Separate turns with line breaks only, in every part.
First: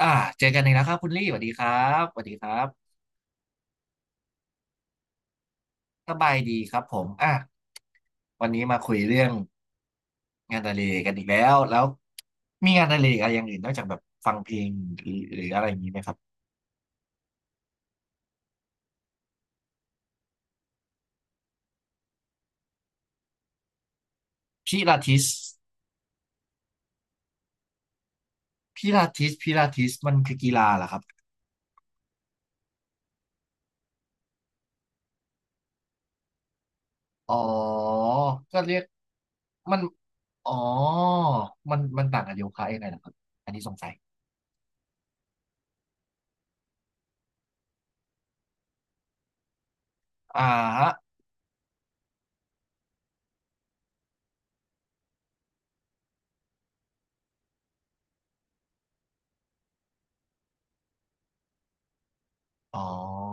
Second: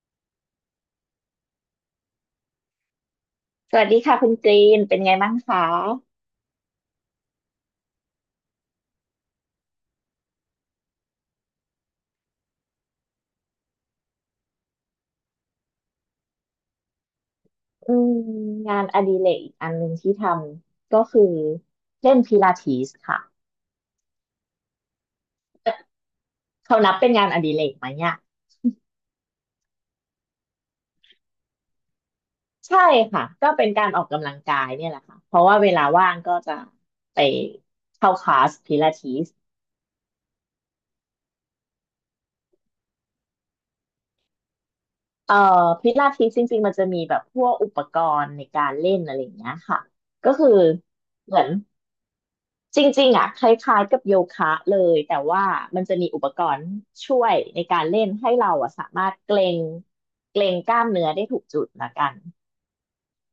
อ่าเจอกันอีกแล้วครับคุณลี่สวัสดีครับสวัสดีครับ
สวัสดีค่ะคุณกรีนเป็นไงบ้างคะ
สบายดีครับผมอ่ะวันนี้มาคุยเรื่องงานอดิเรกกันอีกแล้วมีงานอดิเรกอะไรอย่างอื่นนอกจากแบบฟังเพลงหรืออะไรอย่างนี้ไหมครับ
อืมงานอดิเรกอีกอันหนึ่งที่ทำก็คือเล่นพิลาทิสค่ะ
พิลาทิส
เขานับเป็นงานอดิเรกไหมเนี่ย
พิลาทิสมันคือกีฬาเหรอครับ
ใช่ค่ะก็เป็นการออกกำลังกายเนี่ยแหละค่ะเพราะว่าเวลาว่างก็จะไป
อ๋อ
เข้าคลาส
ก็เรี
พิ
ยก
ลาทิส
มันอ๋อมันต่างกับโยคะยังไงเหรอครับอันนี้สงสัย
เอ่อพิลาทิสจริงๆมันจะมีแบบพวกอุปกรณ์ในการเล่นอะไรอย่างเงี้ยค่ะก็
อ่า
คือ
ฮะ
เหมือน จริงๆอ่ะคล้ายๆกับโยคะเลยแต่ว่ามันจะมีอุปกรณ์ช่วยในการเล่นให้เราอะสามารถเกรงกล้ามเนื้อได้ถูกจุดละกัน
อ๋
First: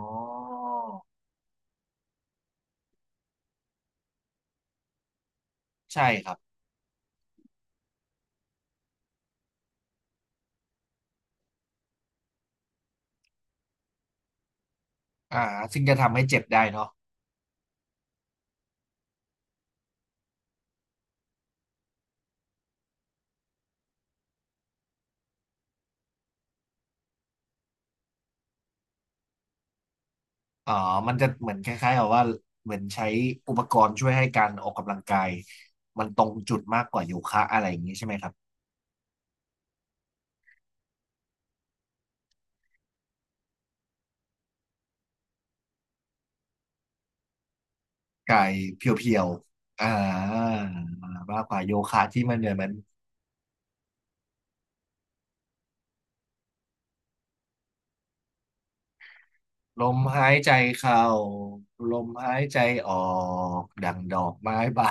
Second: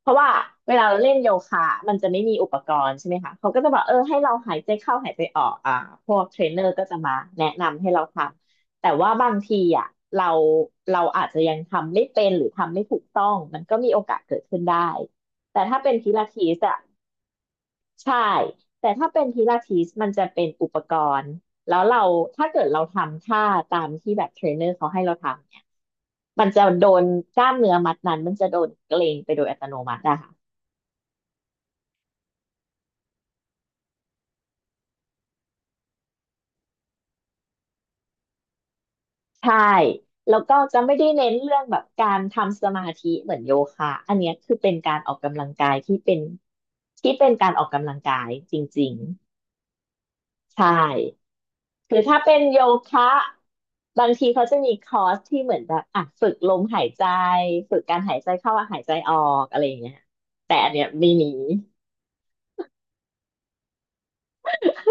เพราะว่าเวลาเราเล่นโยคะมันจะไม่มีอุปกรณ์ใช่ไหมคะเขาก็จะบอกเออให้เราหายใจเข้าหายใจออก
ใช่
พวก
ครับ
เทรนเนอร์ก็จะมาแนะนำให้เราทำแต่ว่าบางทีอ่ะเราเราอาจจะยังทำไม่เป็นหรือทำไม่ถูกต้องมันก็มีโอกาสเกิดขึ้นได้
อ่า
แต่ถ้า
ซึ่ง
เป็
จะ
นพิ
ทำให้
ลา
เจ็บ
ทิส
ได้
อะ
เนาะ
ใช่แต่ถ้าเป็นพิลาทิสมันจะเป็นอุปกรณ์แล้วเราถ้าเกิดเราทำท่าตามที่แบบเทรนเนอร์เขาให้เราทำเนี่ยมันจะโดนกล้ามเนื้อมัดนั้นมันจะโดนเกร็งไปโดยอัตโนมัติอะค่ะ
อ๋อมันจะเหมือนคล้ายๆกับว่าเหมือนใช้อุปกรณ์ช่วยให้การออกกำลังกายมันตรงจุดมากกว่าโยคะอะไรอย่างนี้ใช่ไหมครับ
ใช่แล้วก็จะไม่ได้เน้นเรื่องแบบการทำสมาธิเหมือนโยคะอันเนี้ยคือเป็นการออกกำลังกายที่เป็นการออกกำลังกาย
กาย
จ
เ
ริง
พียวๆ อ่
ๆ
า
ใช่
มากกว่าโย
คือ
คะ
ถ้า
ที่
เป็
มัน
น
เหมือน
โย
มัน
คะบางทีเขาจะมีคอร์สที่เหมือนแบบอ่ะฝึกลมหายใจฝึกการหายใจเข้าหายใจออกอะไรอย่าง
ล
เงี้ย
มหายใจ
แต่อันเนี้ย
เข้า
ไม่มี
ลมหายใจออกดังดอกไม้บา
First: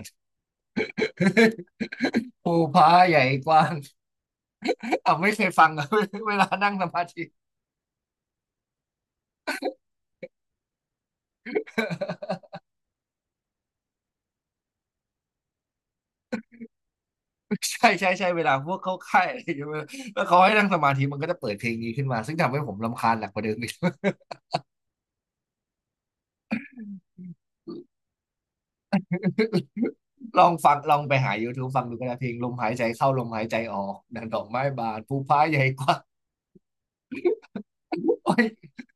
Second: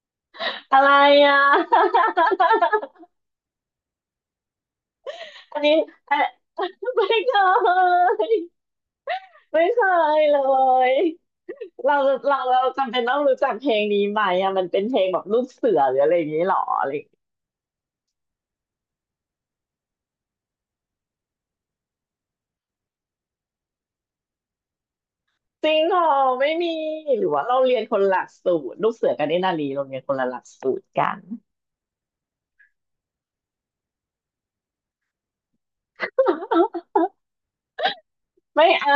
น
อะไรอ่ะ
ภูผาใหญ่กว้าง อ่ะไม่เคย
อัน
ฟัง
นี้
อ่ะ
เอ่อ
เวลา
ไ
นั่งสมา
ม่เค
ธิ
ยไม่เคยเลยเราเราจำเป็นต้องรู้จักเพลงนี้ไหมอ่ะมันเป็นเพลงแบบลูกเสือหรืออะไรอย่างนี้หรออะไรอย่างงี้
ใช่ใช่ใช่เวลาพวกเข้าค่ายอะไรอย่างเงี้ยแล้วเขาให้นั่งสมาธิมันก็จะเปิดเพลงนี้ขึ้นมาซึ่งทำให้ผมรำคาญหนักกว่าเดิมอีก
จริงเหรอไม่มีหรือว่าเราเรียนคนละหลักสูตรลูกเสือกับเนตรนารีเราเรียนคนละห
ล
ลัก
องฟั
สู
ง
ตร
ลอง
กั
ไป
น
หา YouTube ฟังดูก็ได้เพลงลมหายใจเข้าลมหายใจออกดังดอกไม้บานภูฟ้าใหญ่กว่าโอ๊ย
ไม่เอา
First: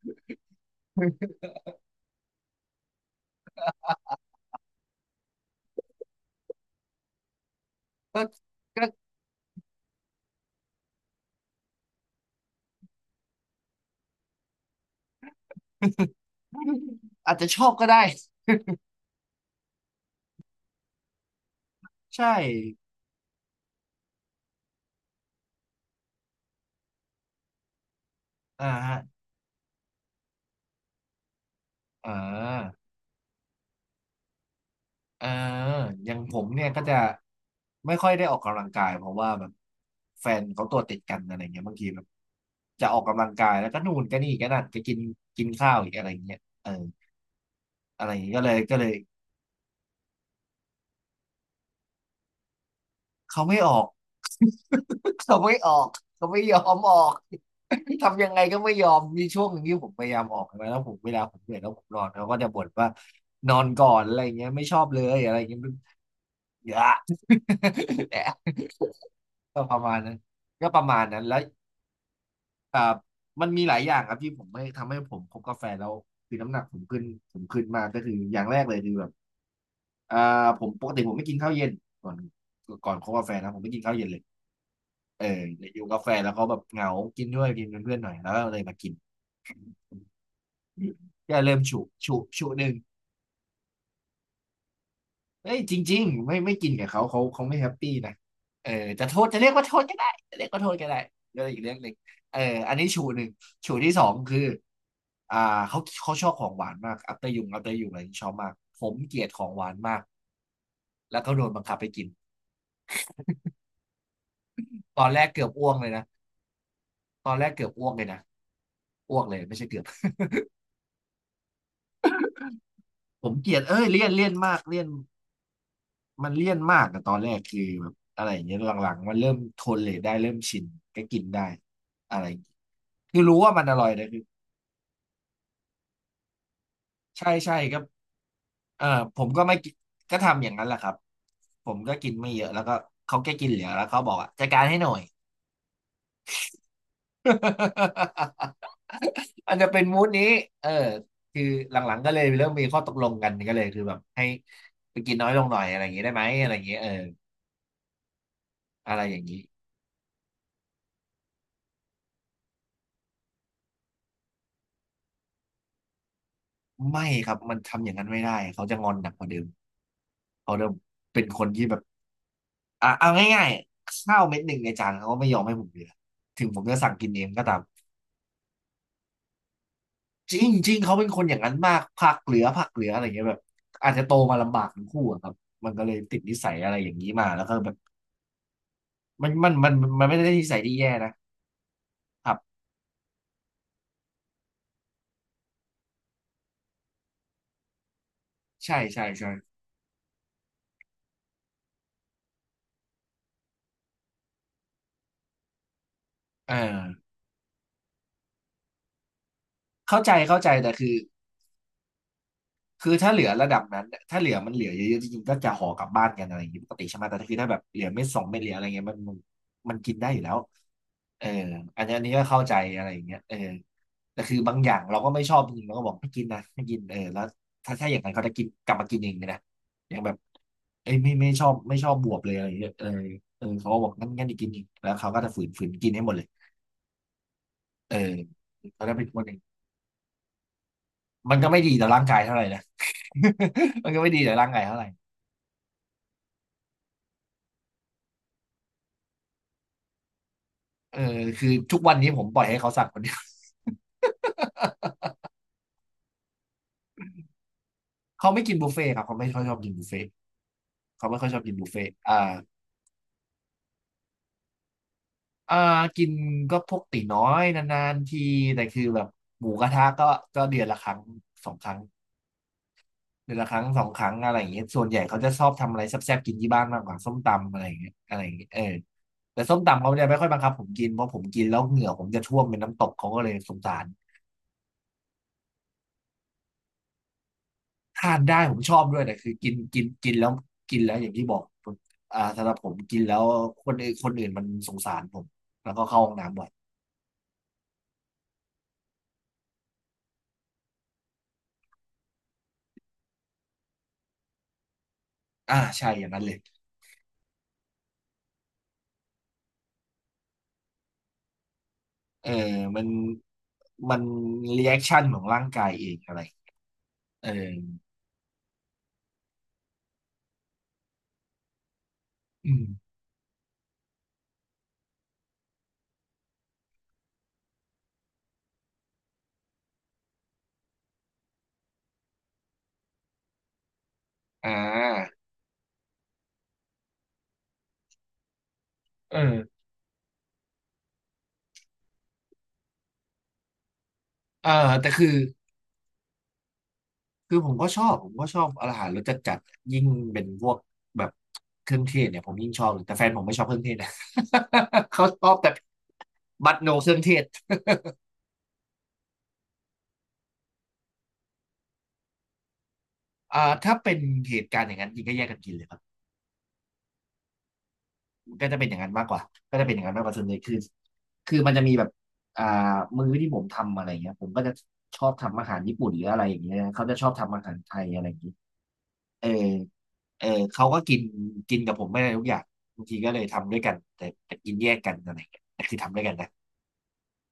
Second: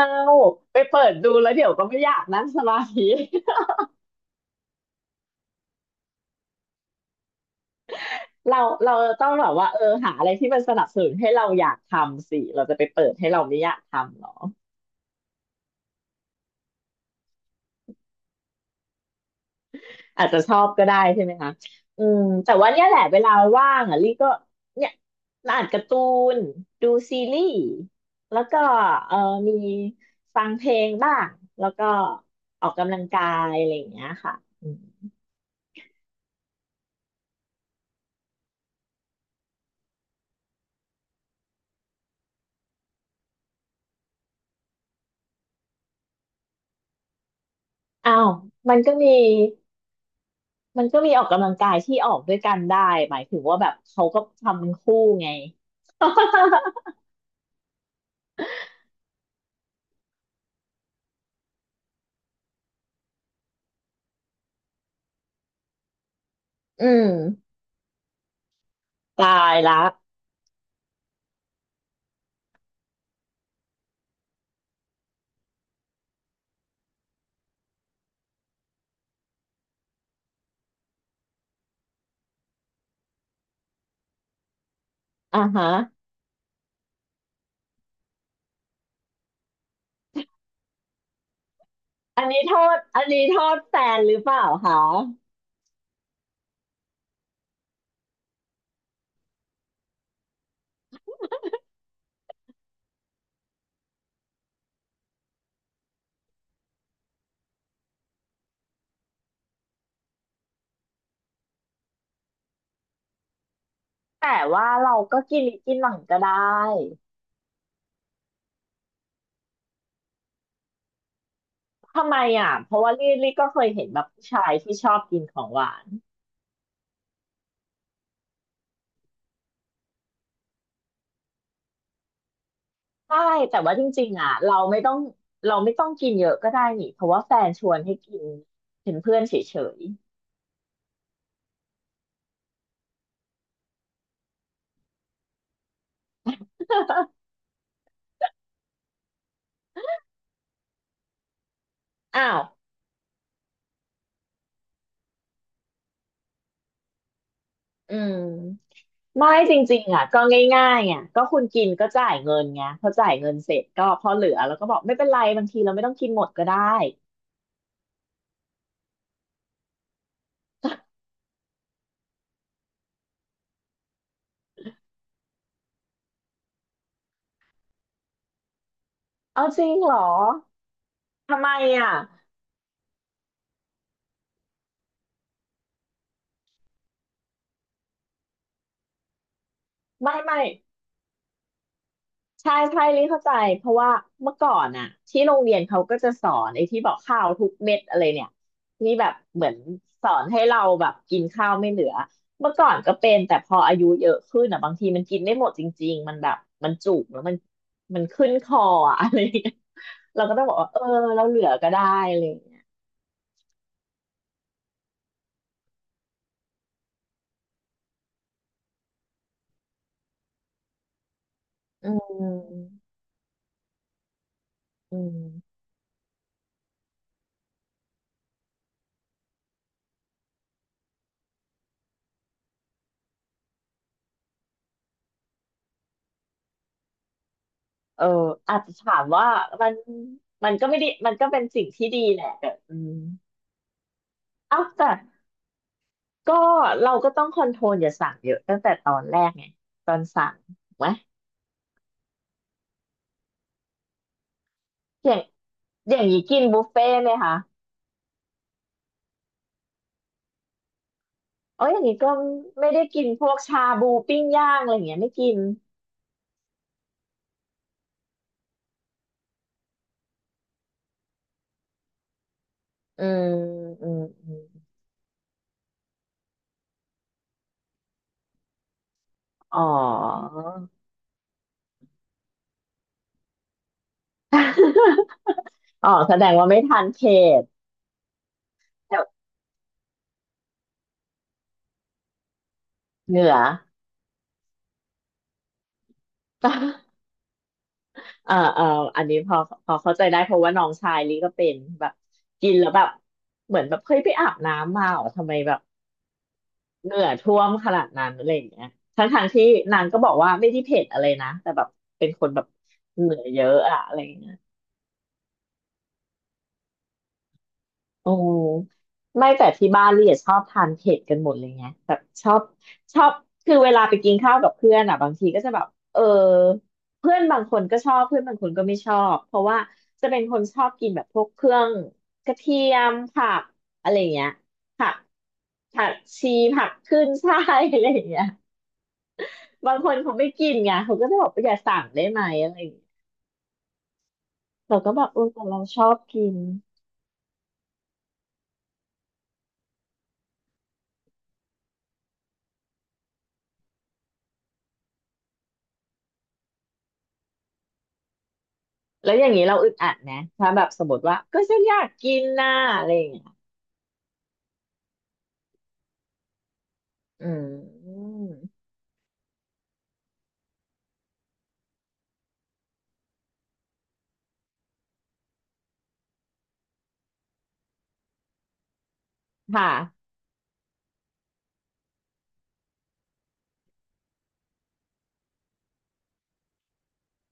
ไปเปิดดูแล้วเดี๋ยวก็ไม่อยากนั่งสมาธิ
ก็
เรา
ก็
เราต้องแบบว่าเออหาอะไรที่มันสนับสนุนให้เราอยากทำสิเราจะไปเปิดให้เราไม่อยากทำหรอ
อาจจะชอบก็ได้
อาจจะชอบก็ได้ใช่ไหมคะอืม
ใช่
แต่ว่าเนี่ยแหละเวลาว่างอ่ะลี่ก็เนี่ยอ่านการ์ตูนดูซีรีส์แล้วก็
อ่าฮะ
เออมีฟังเพลงบ้างแล้วก็
อ่
ออก
า
กำลังกายอะไรอย่างเงี้ยค่ะอืม
เอออย่างผมเนี่ยก็จะไม่ค่อยได้ออกกำลังกายเพราะว่าแบบแฟนเขาตัวติดกันอะไรเงี้ยบางทีแบบจะออกกำลังกายแล้วก็นู่นก็นี่ก็นั่นก็กินกินข้าวอีกอะไรเงี้ยเอออะไร
อ้า
อย่าง
ว
เงี้ยก็เลย
มั
ก็
น
เล
ก็
ย
มี มันก็มีออกกำลังกายที่ออกด้วยกันได้หมายถึง
เขาไม่
ว่าแบ
อ
บ
อก
เขาก็ทำเป็นคู่ ไง
เขาไม่ออกเขาไม่ยอมออกทำยังไงก็ไม่ยอมมีช่วงหนึ่งที่ผมพยายามออกนะแล้วผมเวลาผมเหนื่อยแล้วผมนอนเขาก็จะบ่นว่านอนก่อนอะไรเงี้ยไม่ชอบเลยอะไรเงี้ย อย่า
อืม
แหละ
ตาย
ก็ประ
ละ
มาณนั้นก็ประมาณนั้นแล้วอ่ามันมีหลายอย่างครับที่ผมไม่ทำให้ผมคบกาแฟแล้วคือน้ำหนักผมขึ้นผมขึ้นมากก็คืออย่างแรกเลยคือแบบอ่าผมปกติผมไม่กินข้าวเย็นก่อนก่อนคบกาแฟนะผมไม่กินข้าวเย็นเลยเออ
อ่าฮะ
แต่อยู่กาแฟแล้วเขาแบบเหงากินด้วยกินเป็นเพื่อนหน่อยแล้วก็เลยมากินก็เริ่มฉุฉุ
อันนี้
ฉุ
โท
หนึ่ง
อันนี้โทษแฟนหรือเปล่าคะ
เฮ้ยจริงๆไม่กินกับเขาเขาไม่แฮปปี้นะเออจะโทษจะเรียกว่าโทษก็ได้จะเรียกว่าโทษก็ได้ก็อีกเรื่องหนึ่งเอออันนี้ชูหนึ่งชูที่สองคืออ่าเขาชอบของหวานมากอัปเตอร์ยุงอัปเตอร์ยุงอะไรที่ชอบมากผมเกลียดของหวานมากแล้วก็โดนบังคับไปกิน
แต่ว่าเรา
ตอนแร
ก็
ก
กิ
เกื
น
อบอ้ว
กิ
ก
น
เล
ห
ย
ลัง
นะ
ก็ได้
ตอนแรกเกือบอ้วกเลยนะอ้วกเลยไม่ใช่เกือบ
ทำไมอ่ะเพราะว่าลี่
ผ
ลี่
ม
ก็
เกลี
เค
ยด
ย
เอ้
เห็
ย
นแบ
เลี่
บ
ยน
ผู้
เลี่ยน
ชาย
มาก
ที่
เลี่ย
ช
น
อบกินของหวาน
มันเลี่ยนมากอะตอนแรกคือแบบอะไรอย่างเงี้ยหลังๆมันเริ่มทนเลยได้เริ่มชินก็กินได้อะไรอย่างเงี้ย
ใช่
คือรู้ว่า
แต่
มันอ
ว่าจ
ร่อยนะ
ริง
คื
ๆ
อ
อ่ะเราไม่ต้องกินเยอะก็ได้นี่เพราะว่า
ใช่
แฟน
ใช่
ชว
ก็
นให้กิน
เออ
เป็นเพื่
ผ
อน
ม
เฉ
ก็ไม่กิน
ย
ก็ทำอย่างนั้นแหละครับผมก็กินไม่เยอะแล้วก็เขาแค่กินเหลือแล้วเขาบอกอ่ะจัดการให้หน่อย อันจะเป็นมูดนี้เออคือหลังๆก็
ๆ
เลย
อ้าว
เริ่มมีข้อตกลงกันก็เลยคือแบบให้ไปกินน้อยลงหน่อยอะไรอย่างงี้ได้ไหมอะไรอย่างงี้เออ
อืม
อะไรอย่าง
ไม่
นี้
จริงๆอ่ะก็ง่ายๆอ่ะก็คุณกินก็จ่ายเงินไงพอจ่ายเงินเสร็จก็พอเหลือแล้วก็บอกไม่เป็นไรบางทีเราไม่ต้องกินหมดก็ได้
ไม่ครับมันทำอย่างนั้นไม่ได้เขาจะงอนหนักกว่าเดิมเขาเริ่มเป็นคนที่แบบอ่ะเอาง่ายๆข้าวเม็ดหนึ่งในจานเขาก็ไม่ยอมให้ผมเหลือถึงผมจะสั่งกินเองก็ตาม
เอาจริงเหรอ
จริงจริงเขาเป็นคนอย่า
ทำ
ง
ไม
นั้นมาก
อ่ะ
ผักเหลือผักเหลืออะไรเงี้ยแบบอาจจะโตมาลำบากทั้งคู่อะครับมันก็เลยติดนิสัยอะไรอย่างนี้มาแล้วก็แบบมันมัน
ไม่
ไม่ได้
ไม่
นิสัยที่แย่นะครั
ใช่
บ
ใช่ลิเข้าใจเพราะว่าเมื่อก่อนอ่ะที่โรงเรียนเขาก็จะสอนไอ้ที่บอกข้าวทุกเม็ดอะไรเนี่ย
ใช่
ที่
ใช่
แบบ
ใช่
เหมือนสอนให้เราแบบกินข้าวไม่เหลือเมื่อก่อนก็เป็นแต่พออายุเยอะขึ้นอ่ะบางทีมันกินไม่หมดจริงๆมันแบบ
เออ
มันจุกแล้วมันขึ้นคออะอะไรอย่างเงี้ย
เข้าใจ
เราก็
เข้า
ต้อง
ใจ
บอกว่า
แต่
เออ
คือ
เราเหลือก็ได้อะไรอย่างเงี้ย
คือถ้าเหลือระดับนั้นเนี่ยถ้าเหลือมันเหลือเยอะๆจริงๆก็จะห่อกลับบ้านกันอะไรอย่างนี้ปกติใช่ไหมแต่ถ้าคือถ้าแบบเหลือเม็ดสองเม็ดเหลืออะไรเงี้ยมันมันกินได้อยู่แล้วเอออัน
อื
นี้อันนี้ก็เข้าใจ
ม
อะไรอย่างเงี้ยเออแต่คือบางอย่าง
อื
เราก็ไม่ชอบจ
ม
ริงๆเราก็บอกไม่กินนะไม่กินเออแล้วถ้าอย่างนั้นเขาจะกินกลับมากินเองเลยนะอย่างแบบเอ้ยไม่ชอบไม่ชอบบวบเลยอะไรเงี้ยเออเขาก็บอกงั้นจะกินอีกแล้วเขาก็จะฝืนกินให้หมดเลยเออ
เอออาจจะ
เขาจะ
ถา
เป็
ม
นคน
ว่า
เอง
มันมันก็ไม่ได้มันก็
มัน
เป็น
ก็ไม่
สิ่ง
ดีต่อ
ที่ดี
ร่างกา
แห
ย
ละ
เท่าไหร่
แต่
นะ
อืม
มันก็ไม่ดีต่อร่าง
เอ้า
กายเท่าไหร่
แต่ก็เราก็ต้องคอนโทรลอย่าสั่งเยอะตั้งแต่ตอนแรกไงตอนสั่งถูกไหม
เออคือทุกวันนี้ผมปล่อยให้เขาสั่งคนเดียว
อย่างอย่างนี้กินบุฟเฟ่ต์ไหมคะ
เขาไม่กินบุฟเฟ่ต์ครับเขาไม่ค่อยชอบกินบุฟเฟ่ต์เขาไม่ค่อยชอบกิน
เอ๋
บุ
อ
ฟ
อย่า
เฟ่
ง
ต์
นี้ก็
อ่า
ไม่ได้กินพวกชาบูปิ้งย่างอะไรอย่างเงี้ยไม่กิน
อ่ากินก็พวกตี๋น้อยนานๆทีแต่คือแบบหมูกระทะก็ก็เดือนละครั้งสองครั้ง
อืม
เดือนละครั้งสอ
อื
งค
ม
รั้งอะ
อื
ไรอ
ม
ย่างเงี้ยส่วนใหญ่เขาจะชอบทำอะไรแซ่บๆกินที่บ้านมากกว่าส้มตำอะไรอย่างเงี้ยอะไรอย่างเงี้ยเออแต่ส้
อ๋อ
มตำเขาจะไม่ค่อยบังคับผมกินเพราะผมกินแล้วเหงื่อผมจะท่วมเป็นน้ำตกเขาก็เลยสงสาร
อ๋อแสดงว่าไม่ทานเผ็ด
ทานได้ผมชอบด้วยแต่คือกินกินกินแล้วกินแล้วอย่างที่บอกผมอ่าสำหรับผมกินแล้
เห
ว
นือ
คนอื่นมันสงสารผมแล้วก็เข้าห้องน้ำบ่อย
เอ่อเอ่ออันนี้พอเข้าใจได้เพราะว่าน้องชายลิก็เป็นแบบกินแล้วแบบเหมือนแบบเฮ้ยไปอาบน้ำมาเหรอทำไมแบ
อ่า
บ
ใช่อย่างนั้นเลย
เหงื่อท่วมขนาดนั้นอะไรอย่างเงี้ยทั้งทางที่นางก็บอกว่าไม่ได้เผ็ดอะไรนะแต่แบบเป็นค
เอ
น
อ
แบบ
มัน
เหงื่อเยอะอะอะ
มั
ไร
น
อย่างเงี้ย
รีแอคชั่นของร่างกายเองอะไรเออ
โอ้ไม่แต่ที่บ้านลี่อะชอบทานเผ็ดกันหมดเลยไงแบบชอบ
อืม
ชอบคือเวลาไปกินข้าวกับเพื่อนอ่ะบางทีก็จะแบบเออเพื่อนบางคนก็ชอบเพื่อนบางคนก็ไม่ชอบเพราะว่าจะเป็นคนชอบกินแบบพวกเครื่องกระเทียมผักอะไรอย่างเงี้ย
อ่
ผัก
า
ผักชีผักขึ้นฉ่ายอะไรอย่างเงี้ย
เออ
บางคนเขาไม่กินไงเขาก็จะบอกว่าอย่าสั่งได้ไหมอะไรอย่างเงี้ย
เออ
เรา
แต่
ก็แบ
คือ
บเออแต่เราชอบกิน
คือผมก็ชอบผมก็ชอบอาหารรสจัดยิ่งเป็นพวกแบบเครื่องเทศเนี่ยผมยิ่งชอบเลยแต่แฟนผมไม่ชอบเครื่องเทศนะ เขาชอบแต่บัตโนเครื่องเทศ
แล้วอย่างนี้เราอึดอัดนะถ้าแบบสมมติว่าก็ฉันอยากกินน่ะอะไรอย่างเงี้ย
อ่าถ้าเป็นเหตุการณ์อย่างนั้นจริงก็แยกกันกินเลยครับ
อืม
ก็จะเป็นอย่างนั้นมากกว่าก็จะเป็นอย่างนั้นมากกว่าส่วนใหญ่คือคือมันจะมีแบบอ่ามื้อที่ผมทำอะไรเงี้ยผมก็จะชอบทำอาหารญี่ปุ่นหรืออะไรอย่างเงี้ยเขาจะชอบทำอาหารไทยอะไรอย่างงี้เออ
ค่ะ
เออเขาก็กินกินกับผมไม่ได้ทุกอย่างบางทีก็เลยทำด้วยกันแต่แต่กินแยกกันอะไรอย่างเงี้ยแต่คือทำด้วยกันนะ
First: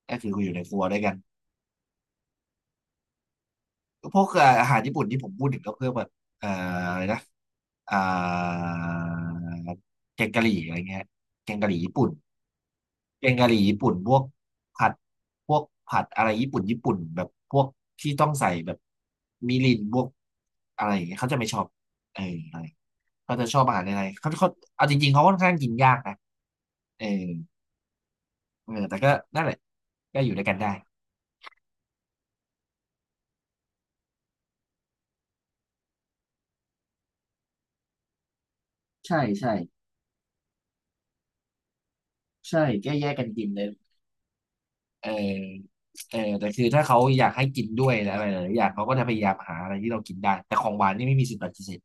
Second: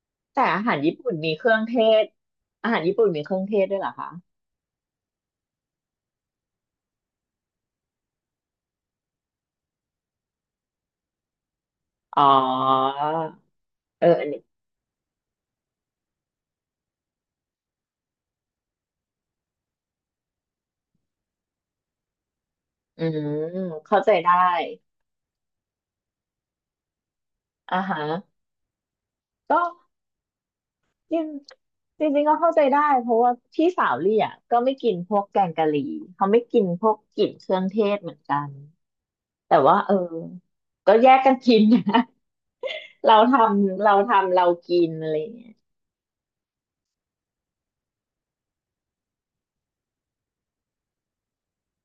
ก็คือ
แต่
อยู่ใน
อา
ค
หา
รั
ร
ว
ญี่
ด้วยกั
ปุ่
น
นมีเครื่องเทศอาหารญี่ปุ่นมีเครื่องเทศด้วยเหรอคะ
พวกอาหารญี่ปุ่นที่ผมพูดถึงก็เพื่อแบบเอ่ออะไรนะ อ่าแกงกะหรี่อะไรเงี้ยแกงกะหรี่ญี่ปุ่น
อ๋อ
แกงกะหรี่ญี่ปุ่น
เออ
พวก
อันนี้
ผัดพวกผัดอะไรญี่ปุ่นแบบพวกที่ต้องใส่แบบมิรินพวกอะไรอย่างเงี้ยเขาจะไม่ชอบเอออะไร
อืม
เขาจะชอบอาหารอะ
เข้า
ไร
ใจ
เขา
ได้
เขาเอาจริงๆเขาค่อนข้างกินยากนะเออ
อ่าฮะ
เออแต่ก็นั่นแหละ
ก็
ก็อยู่ด้วยกันได้
จริงจริงๆก็เข้าใจได้เพราะว่าพี่สาวลี่อ่ะก็ไม่กินพวกแกงกะหรี่เขาไม่กินพวกกลิ่นเครื่องเทศเหมือนกัน
ใช่ใช่
แต่ว่าก็แยกกันกินนะ
ใช่แก้แยก
เรา
กัน
ท
กินเลย
เราทำเรากิน
เอ
อะไรอย่างเงี้ย
อเออแต่คือถ้าเขาอยากให้กินด้วยและอะไรหลายๆอย่างเขาก็จะพยายามหาอะไรที่เรากินได้แต่ของหวานนี่ไม่มีสิทธิ์ปฏิเสธ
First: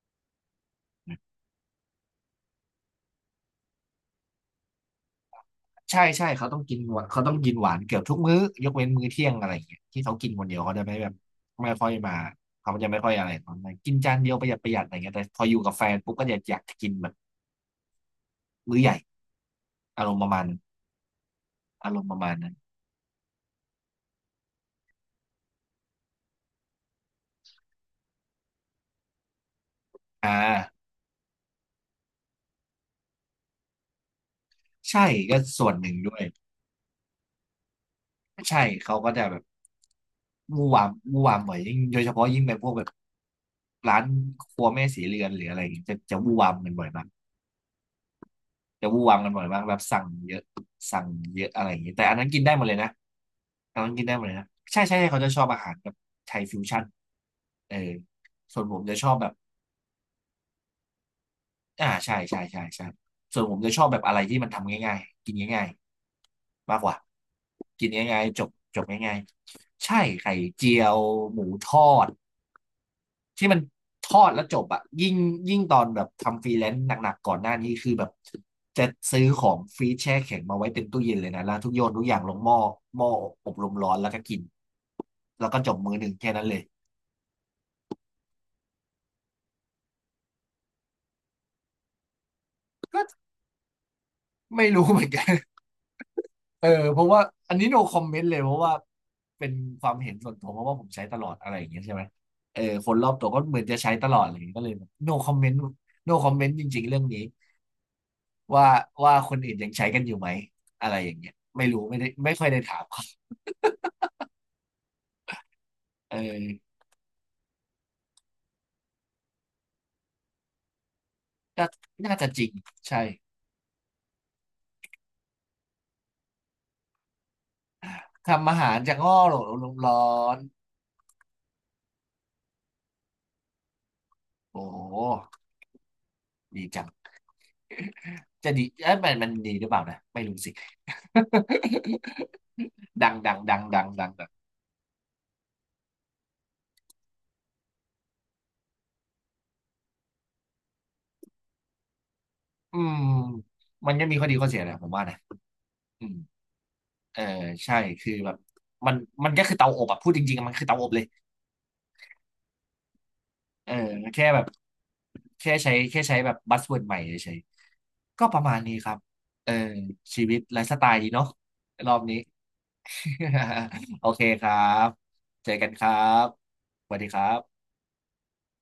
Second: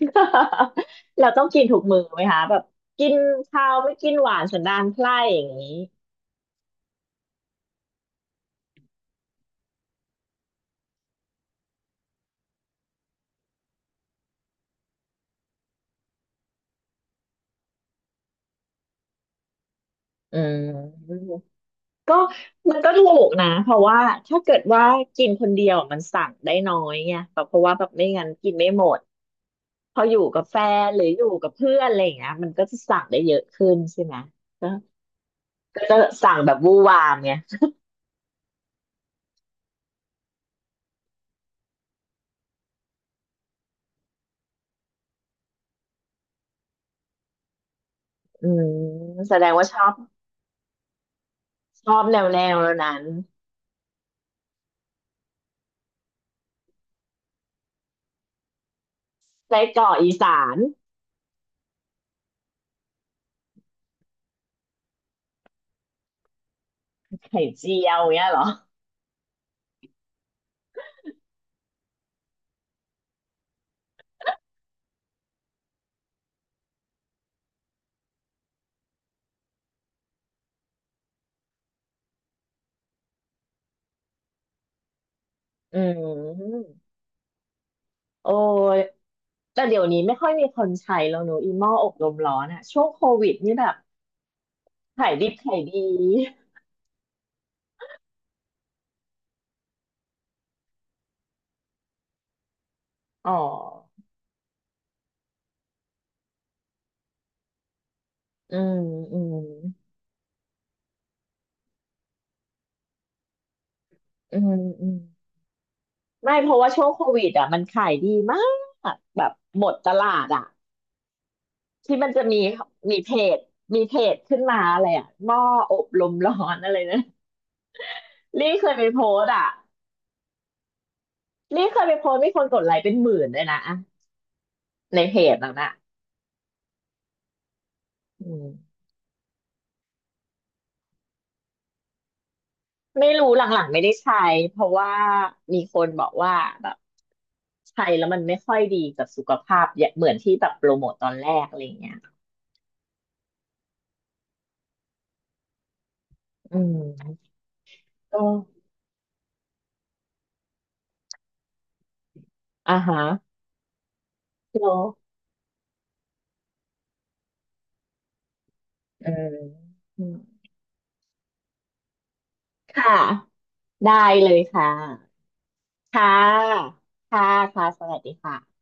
เราต้องกินถูกมือไหมคะแบบกินข้าวไม่กินหวานสันดานไพร่อย่างนี้
ใช่ใช่เขาต้องกินหวานเขาต้องกินหวานเกือบทุกมื้อยกเว้นมื้อเที่ยงอะไรอย่างเงี้ยที่เขากินคนเดียวเขาจะไม่แบบไม่ค่อยมาเขาจะไม่ค่อยอะไรปองมนันกินจานเดียวประหยัดอะไรเงี้ยแต่พออยู่กับแฟนปุ๊บก็จะอยากจะกินแบบมื้อใหญ่อารมณ์ประ
อื
มาณนั้น
ม
อารมณ์ป
ก็
ระมาณนั้น
มันก็ถูกนะเพราะว่าถ้าเกิดว่ากินคนเดียวมันสั่งได้น้อยไงแบบเพราะว่าแบบไม่งั้นกินไม่หมดพออยู่
อ่
กับแฟ
า
นหรืออยู่กับเพื่อนอะไรอย่างเงี้ยมันก็จะสั่งได้เยอะขึ้นใช่ไหมก็
ใช่ก็ส่วนหนึ่
ก็
ง
จะ
ด้วย
สั่งแบบวู่วามไง
ใช่เขาก็จะแบบมู่วามบ่อยยิ่งโดยเฉพาะยิ่งเป็นพวกแบบร้านครัวแม่สีเรือนหรืออะไรอย่างเงี้ยจะมู่วามกันบ่อยมาก
อืม
จะมู่วามกัน
แส
บ่อ
ด
ย
ง
มาก
ว่า
แบ
ช
บ
อบ
สั่งเยอะสั่งเยอะอะไรอย่าง
ช
เงี้ย
อ
แต่
บ
อัน
แน
นั้
ว
นกิ
แน
นได้
ว
หมดเลยนะ
นั้น
อันนั้นกินได้หมดเลยนะใช่ใช่ใช่เขาจะชอบอาหารแบบไทยฟิวชั่นเออส่วนผมจะชอบแบบ
ไส้กรอกอีสาน
อ่าใช่ใช่ใช่ใช่ส่วนผมจะชอบแบบอะไรที่มันทำง่ายๆกินง่ายๆมากกว่า
ไข่เจี
กิน
ยว
ง่าย
เงี้ยเห
ๆ
ร
จ
อ
บจบง่ายๆใช่ไข่เจียวหมูทอดที่มันทอดแล้วจบอะยิ่งยิ่งตอนแบบทำฟรีแลนซ์หนักๆก่อนหน้านี้คือแบบจะซื้อของฟรีซแช่แข็งมาไว้เต็มตู้เย็นเลยนะแล้วทุกโยนทุกอย่างลงหม้อหม้ออบลมร้อนแล้วก็กินแล้วก็จ
อื
บมื้อหนึ่งแค่นั้นเลย
มโอ้ยแต่เดี๋ยวนี้ไม่ค่อยมีคนใช้แล้วเนอะอีหม้ออบลมร้อนอะช่วง
ก็
โควิดนี่แบบ
ไม่รู้เหมือ
ขา
น
ย
กั
ดิ
น
บขายดี
เออเพราะว่าอันนี้ no comment เลยเพราะว่าเป็นความเห็นส่วนตัวเพราะว่าผมใช้ตลอดอะไรอย่างเงี้ยใช่ไหมเออคนรอบตัว
อ๋อ
ก็เหมือนจะใช้ตลอดอะไรอย่างเงี้ยก็เลยแบบ no comment no comment จริงๆเรื่องนี้
อื
ว่า
ม
ว่า
อื
ค
ม
นอื่นยังใช้กันอยู่ไหมอะไรอย่างเงี้ยไม่รู้ไม่ได้ไม่ค่อยได้ถามเขา
อืมอืม
เอ
ไม่เพราะว่า
อ
ช่วงโควิดอ่ะมันขายดีมากแบบหมดตลาดอ่ะ
น่า
ที่มัน
น่า
จะ
จะ
มี
จริง
มี
ใช่
เพจมีเพจขึ้นมาอะไรอ่ะหม้ออบลมร้อนอะไรนะลี่
ทำอา
เค
หา
ย
ร
ไป
จาก
โพ
อ้อ
ส
โห
ต์
ล
อ่ะ
ลมร้อน
ลี่เคยไปโพสต์มีคนกดไลค์เป็นหมื่นเลยนะอะ
โอ้โห
ในเพจนั้นอ่ะ
ดีจัง
อืม
จะดีเอ้ยมันมันดีหรือเปล่านะไม่รู้สิ ดั
ไม่
ง
รู้
ดัง
ห
ดั
ลั
ง
งๆ
ดั
ไม่
ง
ได้ใช้
ดัง
เพราะว่ามีคนบอกว่าแบบใช้แล้วมันไม่ค่อยดีกับสุขภาพอย่าเหมือนที่แบบโปรโมทตอนแรกอะไรเงี้ย
อืมมันก็มีข้อดีข้อเสียแหละผมว่านะอืม
อื
เอ
ม
อใช่คือ
ก็
แบบมันก็คือเตาอบอะพูดจริงๆอะมันคือเตาอบเลย
อ่าฮะ
เออแค่แบบ
โล
แค่ใช้แบบบัสเวิร์ดใหม่เฉยๆก็ประมาณนี้ครับ
อืม
เออ
อืม
ชีวิตไลฟ์สไตล์ดีเนาะรอบนี้
ค่ะได้
โอเค
เลย
ครั
ค่ะ
บเจอกันครั
ค่
บ
ะ
สวัสดีค
ค่ะ
รับ
ค่ะสวัสดีค่ะ